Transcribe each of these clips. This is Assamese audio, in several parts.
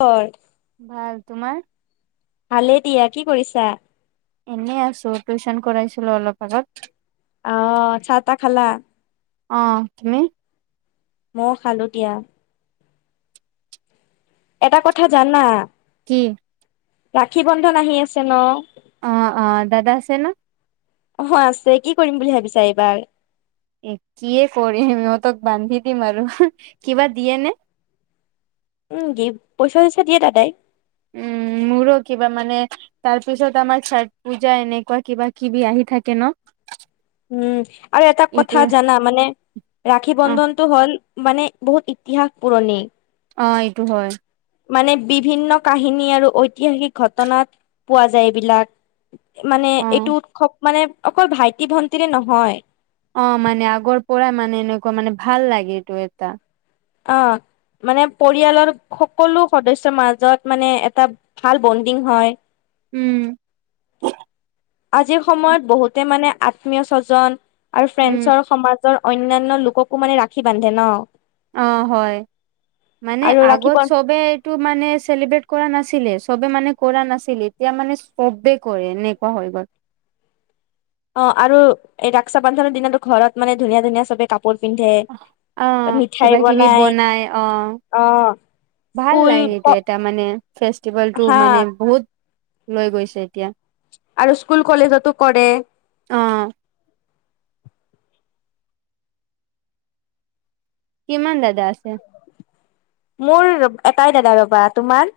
হয়। ভাল, তোমাৰ? ভালেই দিয়া, কি কৰিছা? এনেই আছোঁ, টিউচন কৰাইছিলোঁ অলপ আগত। অ', চাহ তাহ খালা? অ', তুমি? মওঁ খালোঁ দিয়া। এটা কথা জানা! কি? ৰাখী বন্ধন আহি আছে ন। অ', অ', দাদা আছে ন? অহ, আছে। কি কৰিম বুলি ভাবিছা এইবাৰ? এ, কিয়ে কৰিম সিহঁতক বান্ধি দিম আৰু। কিবা দিয়ে নে? উম, গিফ্ট পইচা-চইচা দিয়ে দাদাই। উম, মোৰো কিবা মানে তাৰপিছত আমাৰ ছট পূজা, এনেকুৱা কিবা কিবি আহি থাকে ন। উম, আৰু এটা এইটো কথা জানা মানে ৰাখী অ বন্ধন টো হ'ল মানে বহুত ইতিহাস পুৰণি। অ', এইটো হয়। মানে বিভিন্ন কাহিনী আৰু ঐতিহাসিক ঘটনাত পোৱা যায় এইবিলাক। মানে অ এইটো উৎসৱ মানে অকল ভাইটি ভন্টিৰে নহয়। অ', মানে আগৰ পৰাই মানে এনেকুৱা মানে ভাল লাগে এইটো এটা। অ'। মানে পৰিয়ালৰ সকলো সদস্যৰ মাজত মানে এটা ভাল বণ্ডিং হয়। উম। আজিৰ সময়ত বহুতে মানে আত্মীয় স্বজন আৰু উম ফ্ৰেণ্ডছ সমাজ অন্যান্য লোককো মানে ৰাখি বান্ধে ন'। অ', হয়, মানে আৰু ৰাখি আগত বন চবে টো মানে চেলিব্ৰেট কৰা নাছিলে, চবে মানে কৰা নাছিলে। এতিয়া মানে চবে কৰে এনেকুৱা হৈ গ'ল। অ', আৰু এই ৰকচা বন্ধনৰ দিনাতো ঘৰত মানে ধুনীয়া ধুনীয়া চবে কাপ কাপোৰ পিন্ধে অ ত' মিঠাই কিবা কিবি বনাই, অ অ'। ভাল স্কুল লাগে এইটো এটা মানে, ফেষ্টিভেল টো হা মানে বহুত। লৈ গৈছে এতিয়া। আৰু স্কুল কলেজতো কৰে। অ কিমান দাদা আছে? মোৰ এটাই দাদাই ৰ'বা। তোমাৰ?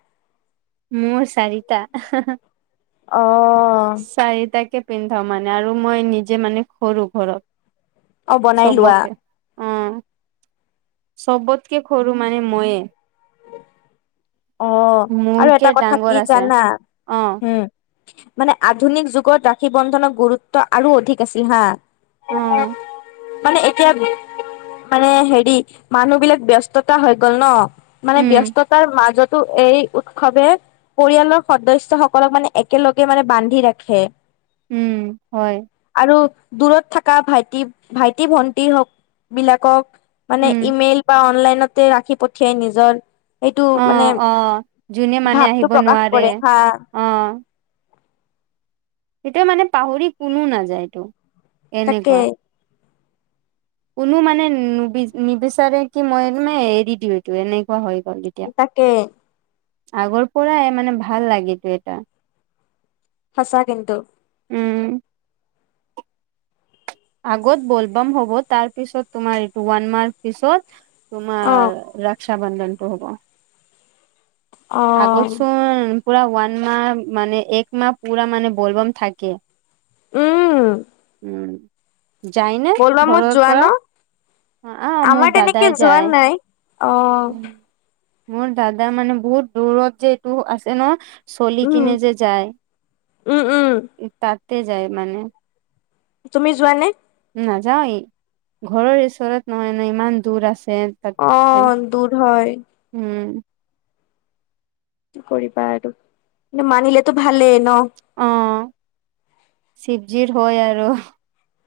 মোৰ চাৰিটা। [unintelligible] অ'। চাৰিটাকে পিন্ধাও মানে আৰু মই নিজে মানে সৰু ঘৰত। অ', বনাই লোৱা চবকে। অ', চবতকে সৰু মানে ময়ে। অ আৰু মোৰকে এটা কথা ডাঙৰ কি আছে জানা? অ হম। মানে আধুনিক যুগত ৰাশি বন্ধনৰ গুৰুত্ব আৰু অধিক আছিল হা। অ [unintelligible] মানে এতিয়া, মানে হেৰি মানুহ বিলাক ব্যস্ততা হৈ গল ন? মানে উম ব্যস্ততাৰ মাজতো এই উৎসৱে পৰিয়ালৰ সদস্য সকলক মানে একেলগে মানে বান্ধি ৰাখে। উম, হয়। আৰু দূৰত থকা ভাইটি ভাইটি ভন্টি হওক বিলাকক। মানে উম ইমেইল বা অনলাইনতে ৰাখি পঠিয়াই নিজৰ এইটো মানে অ', অ', ভাৱটো প্ৰকাশ কৰে হা। অঁ। সেইটোৱে মানে পাহৰি কোনো নাযায় এটো, তাকে এনেকুৱা। কোনো মানে [unintelligible] নিবিচাৰে কি মই মানে এৰি দিওঁ এইটো, এনেকুৱা হৈ গ'ল [unintelligible] তাকে। আগৰ পৰাই মানে ভাল লাগেতো এটা। সঁচা কিন্তু। উম আগত বলবাম হ'ব। তাৰ পিছত তোমাৰ এইটো ওৱান মাৰ্ক পিছত। অ', তোমাৰ ৰাক্সা বন্ধণ্টু হ'ব। অ'। আগতচোন পুৰা ওৱান মাহ মানে এক মাহ পুৰা মানে বলবম থাকে। উম। উ, যায়নে বলবামত ঘৰৰ যোৱা পৰা? ন আ, আমাৰ মোৰ তেনেকে দাদাই যোৱা যায়। নাই অ। মোৰ দাদা মানে বহুত দূৰত যে এইটো আছে ন, চলি উম কিনে যে যায়, উম উম তাতে যায় মানে। তুমি যোৱা নে? নাযাওয়ে, ঘৰৰ ওচৰত নহয় ন? ইমান দূৰ আছে। তাত অ, দূৰ হয়। উম। কি কৰিবা আৰু। কিন্ত মানিলেতো ভালেই ন? অ, শিৱজিৰ হয় আৰু।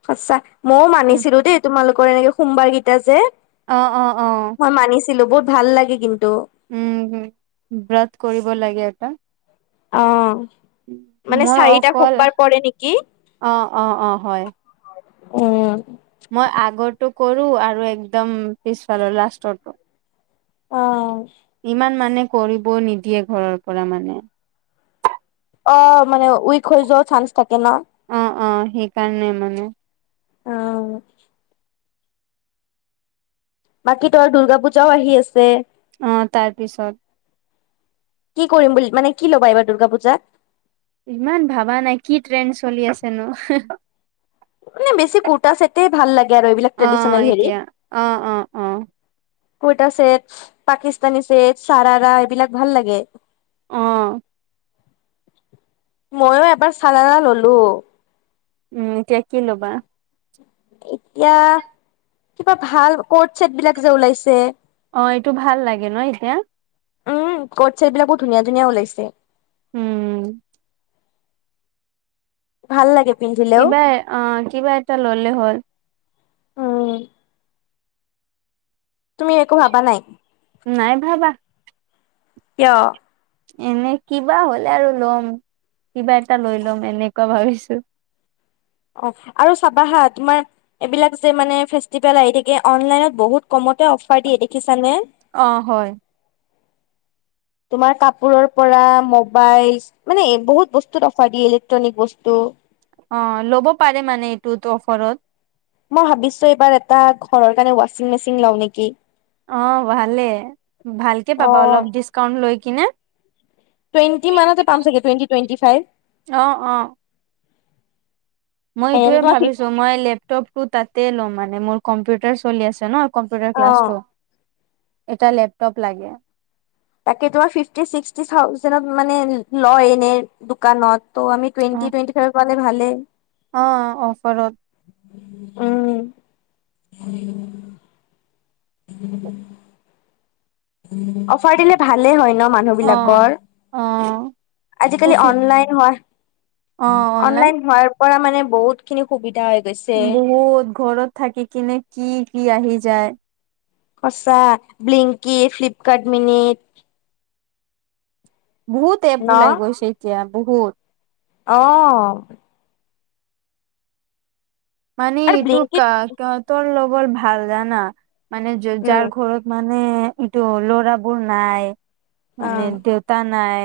হচ্ছা। ময়ও মানিছিলো দেই তোমালোকৰ এনেকে সোমবাৰ কেইটা যে। অ অ অ। ছিলো বহুত ভাল লাগে কিন্তু। হম ব্ৰাত কৰিব লাগে এটা। অ, মানে মই চাৰিটা অকল সোমবাৰ পৰে নেকি? অ অ অ হয় উম। মই আগোৰটো কৰো আৰু একদম পিছফালৰ লাষ্টোৰটো। অ। ইমান মানে কৰিব নিদিয়ে, ঘৰৰ পৰা মানে। অ মানে উইক হৈ যোৱাও চান্স থাকে ন। অ অ, সেইকাৰণে মানে। অ। বাকী ত দুৰ্গা পূজাও আহি আছে। অ, তাৰ পিছত। কি কৰিম বুলি মানে কি ল'বা এইবাৰ দুৰ্গা পূজাত? ইমান ভাবা না কি ট্ৰেণ্ড চলি আছেনো। মানে বেছি কুৰটা ছেটে ভাল লাগে। আৰু এইবিলাক অঁ ট্ৰেডিচনেল হেৰিত এতিয়া অঁ অঁ অঁ। কুৰ্তা ছেট পাকিস্তানী ছেট চাৰাৰা এইবিলাক ভাল লাগে। অঁ। মইয়ো এবাৰ চাৰাৰা ললো। উম এতিয়া কি ল'বা? এতিয়া কিবা ভাল কৰ্ট ছেট বিলাক যে ওলাইছে। অঁ এইটো ভাল লাগে ন এতিয়া? উম ক'ট ছেট বিলাকো ধুনীয়া ধুনীয়া ওলাইছে। উম। ভাল লাগে পিন্ধিলেও। কিবা অ কিবা এটা ললে হ'ল। উম তুমি একো ভাবা নাই? নাই ভাবা। কিয়? এনে কিবা হলে আৰু লম, কিবা এটা লৈ লম এনেকুৱা ভাবিছো। অহ আৰু চাবা হা তোমাৰ এইবিলাক যে মানে ফেষ্টিভেল আহি থাকে অনলাইনত বহুত কমতে অফাৰ দিয়ে দেখিছানে? অঁ হয়। তোমাৰ কাপোৰৰ পৰা মবাইল মানে বহুত বস্তুত অফাৰ দিয়ে ইলেক্ট্ৰনিক বস্তু। অঁ লব পাৰে মানে এইটোত অফৰত। মই ভাবিছো এইবাৰ এটা ঘৰৰ কাৰণে ৱাচিং মেচিন লও নেকি। অঁ ভালে ভালকে পাবা অ' অলপ ডিচকাউন্ট লৈ কিনে। টুৱেণ্টি মানতে পাম চাগে, টুৱেণ্টি টুৱেণ্টি ফাইভ। অ অ মই এনে এইটোয়ে তোমাৰ ফিফ ভাবিছো মই লেপটপটো তাতে লম মানে মোৰ কম্পিউটাৰ চলি আছে ন। কম্পিউটাৰ অ' ক্লাছটো, এটা লেপটপ লাগে। তাকে তোমাৰ ফিফটি ছিক্সটি থাউজেণ্ডত মানে লয় এনে দোকানত। ত' আমি টুৱেণ্টি টুৱেন্টি ফাইভত পালে ভালেই। অঁ অফাৰত। উম। [inaudible] অফাৰ দিলে ভালে হয় ন মানুহ অ বিলাকৰ অ আজিকালি অফি অনলাইন হোৱা অনলাইন হোৱাৰ পৰা মানে বহুত খিনি সুবিধা হৈ গৈছে। বহুত ঘৰত থাকি কিনে কি কি আহি যায়। সঁচা ব্লিংকি ফ্লিপকাৰ্ট মিনিট বহুত এপ ন ওলাই গৈছে এতিয়া বহুত। অঁ। মানে আৰু ইটো কা ব্লিংকিত তৰ লগৰ ভাল জানা মানে উম যাৰ ঘৰত মা নে এইটো ল'ৰাবোৰ নাই অ মানে দেউতা নাই।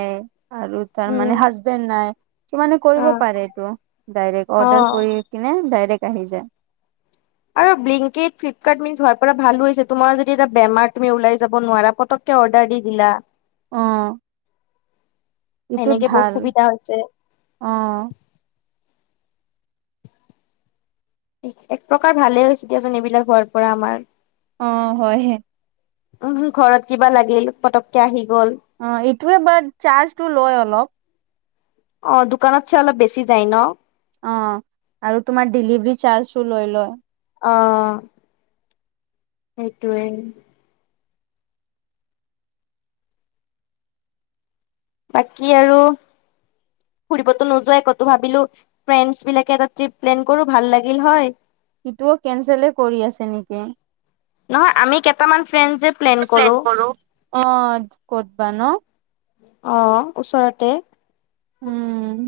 আৰু তাৰ মানে উম হাজবেণ্ড নাই কি মানে অ কৰিব পাৰে এইটো ডাইৰেক্ট অ অৰ্ডাৰ কৰি। কিনে ডাইৰেক্ট আহি যায়। আৰু ব্লিংকিত ফ্লিপকাৰ্ট মিনিট হোৱাৰ পৰা ভালো হৈছে তোমাৰ যদি এটা বেমাৰ তুমি ওলাই যাব নোৱাৰা পতক অৰ্ডাৰ দি দিলা। অ। ইটোত সেনেকে বহুত ভাল সুবিধা হৈছে অ। এক প্ৰকাৰ ভালেই হৈছে দিয়াচোন এইবিলাক হোৱাৰ পৰা আমাৰ। অ হয়। উ ঘৰত কিবা লাগিল পতককে আহি গ'ল। অ এইটোৱে বাট চাৰ্জটো লয় অলপ। অ দোকানত চ অলপ বেছি যায় ন। অ আৰু তোমাৰ ডেলিভাৰী চাৰ্জো লৈ লয়। অ। সেইটোৱে। বাকী আৰু। ফুৰিবতো নোযোৱাই কতো ভাবিলো ফ্ৰেণ্ডচ বিলাকে এটা টপ প্লেন কৰো ভাল লাগিল হয়। সিটোও কেনচলে কৰি আছে নেকি। নহয় আমি কেইটামান ফ্ৰেণ্ডজে প্লেন কৰোঁ। অ ক'দ বা ন। অহ, ওচৰতে। উম।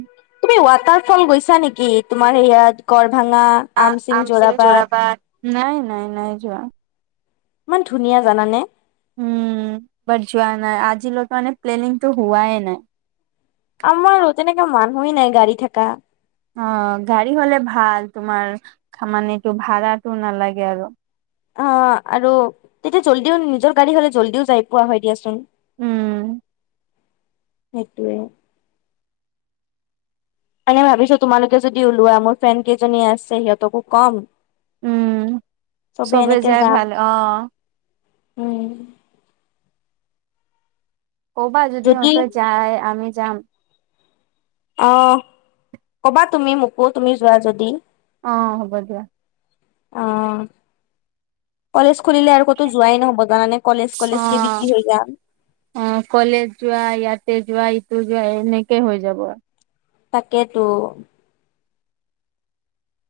এই ৱাটাৰফল গৈছা নেকি তোমাৰ সৈইয়াত? গৰভাঙা- ঙা, আমছি, যোৰাবাট। নাই নাই, নাই যোৱা। ইমান ধুনীয়া জানানে। উম। বত যোৱা নাই। আজিলৈকে মানে প্লেনিংটো হোৱাই নাই। আমাৰ ৰহ, তেনেকে মানুহে নাই গাড়ী থাকা। অ', গাড়ী হ'লে ভাল, তোমাৰ মানে ভাড়াটো নালাগে আৰু। অহ, আৰু তেতিয়া জল্দিও, নিজৰ গাড়ী হ'লে জল্দিও যাই পোৱা হয় দিয়াচোন। উম। সেইটোৱে। মান ভাবিছোঁ, তোমালোকে যদি ওলোৱা, মোৰ ফ্ৰেণ্ড কেইজনী আছে, সিহঁতকো কম। উম চবে এনেকে যাই যাম। ভাল অ উম। ক'বা, যদি ইহঁতে যায়, আমি যাম। অহ, ক'বা তুমি মোকো। তুমি যোৱা যদি। অহ, হ'ব দিয়া। অহ। কলেজ খুলিলে আৰু ক'তো যোৱাই নহ'ব জানানে। কলেজ কলেজকে বিজি হৈ যাম। অহ, কলেজ যোৱা, ইয়াতে যোৱা, ইটো যোৱা- এনেকে হৈ যাব। তাকেতো।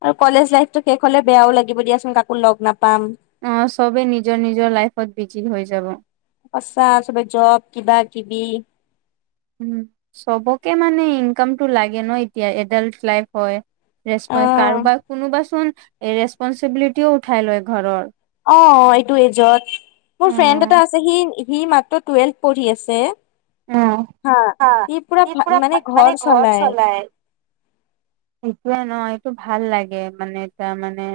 আৰু কলেজ লাইফটো শেষ হ'লে বেয়াও লাগিব দিয়াচোন, কাকো লগ নাপাম। অহ, চবেই নিজৰ নিজৰ লাইফত বিজি হৈ যাব। সঁচা, চবে জব, কিবাকিবি। উম, চবকে মানে ইনকামটো লাগে ন এতিয়া। এডাল্ট লাইফ হয়। ৰেচপ, অ কাৰোবা, কোনোবাচোন এ' ৰেচপনচিবিলিটিও উঠাই লয় ঘৰৰ। অহ, এইটো এজত। মোৰ অ ফ্ৰেণ্ড এটা আছে, সি সি মেত্ৰ টুৱেল্ভ পঢ়ি আছে- অ হা। ই পুৰা, ভা, মানে ঘৰ চলায়। হৈছে ন। এইটো ভাল লাগে মানে, তাৰ মানে।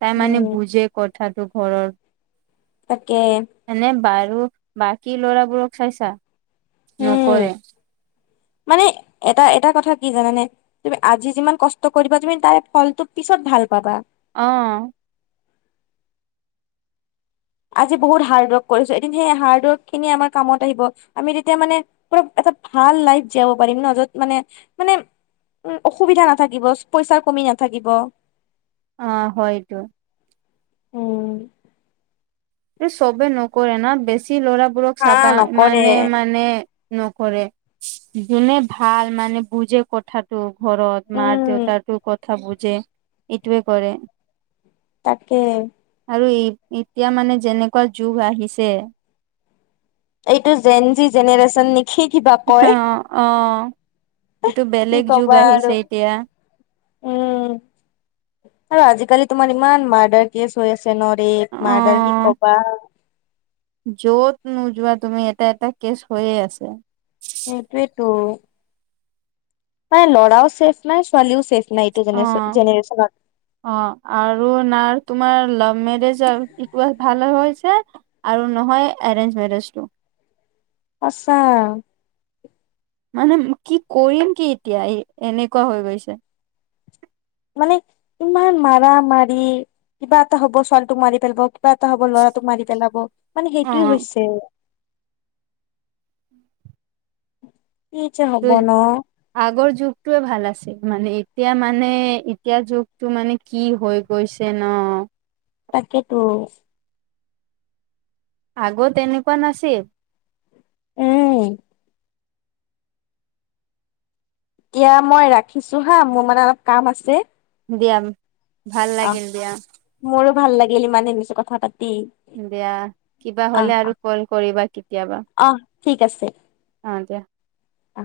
তাই মানে উম বুজে কথাটো ঘৰৰ। তাকে। এনে বাৰু বাকী লৰাবোৰক চাইছা উম নকৰে। মানে, এটা, এটা কথা কি জানানে? কিন্তু আজি যিমান কষ্ট কৰিবা তুমি, তাৰ ফলটো পিছত ভাল পাবা। অহ। আজি বহুত হাৰ্ড ৱৰ্ক কৰিছোঁ, এদিন সেই হাৰ্ড ৱৰ্কখিনি আমাৰ কামত আহিব আমি তেতিয়া মানে- অলপ এটা ভাল লাইফ জীয়াব পাৰিম ন, য'ত মানে, মানে- উম, অসুবিধা নাথাকিব চ পইচাৰ কমি নাথাকিব। অহ, হয়তো। উম। এই চবে নকৰে ন বেছি ল'ৰাবোৰক হা চাবা, নকৰে মানে, মানে- নকৰে যোনে ভাল মানে বুজে কঠা- টো ঘৰত উম মা-দেউতাটো কথা বুজে, এইটোৱে কৰে। তাকে। আৰু ই', এতিয়া মানে যেনেকুৱা যুগ আহিছে- এইটো জেন-জি জেনৰেচন নে অহ, অহ। এইটো কি বেলেগ যুগ কবা আৰু আহিছে এতিয়া। উম, আৰু আজিকালি তোমাৰ ইমান মাৰ্ডাৰ কেছ হৈ আছে ন ৰেপ, অ মাৰ্ডাৰ কি কবা। য'ত নোযোৱা তুমি এটা, এটা কেচ হৈয়ে আছে। সেইটোৱেইেতো। নাই ল'ৰাও ছেফ নাই ছোৱালীও ছেফ নাই এইটো অ জেনেৰেচনত। অ', আৰু নাৰ তোমাৰ লাভ মেৰেজ ইটো ভাল হৈছে আৰু নহয় এৰেঞ্জ মেৰেজটো। সঁচা। মানে কি কৰিম কি এতিয়া এনেকুৱা হৈ গৈছে। মানে ইমান মাৰা মাৰি কিবা এটা হ'ব ছোৱালীটোক মাৰি পেলাব কিবা এটা হ'ব ল'ৰাটোক মাৰি পেলাব। মানে অ সেইটোয়ে হৈছে। কি যে ত হ'ব ন। আগৰ যুগটোৱে ভাল আছিল মানে এতিয়া মানে, এতিয়া যুগটো মানে কি হৈ গৈছে ন। তাকেইটো। আগত এনেকুৱা নাছিল। উম। এতিয়া মই ৰাখিছোঁ হা মোৰ মানে অলপ কাম আছে। দিয়া ভাল আহ লাগিল দিয়া। মোৰো ভাল লাগিল ইমানেই নিছু কথা পাতি। দিয়া কিবা আহ হ'লে আৰু ক'ল কৰিবা কেতিয়াবা। আহ ঠিক আছে। অ', দিয়া। আহ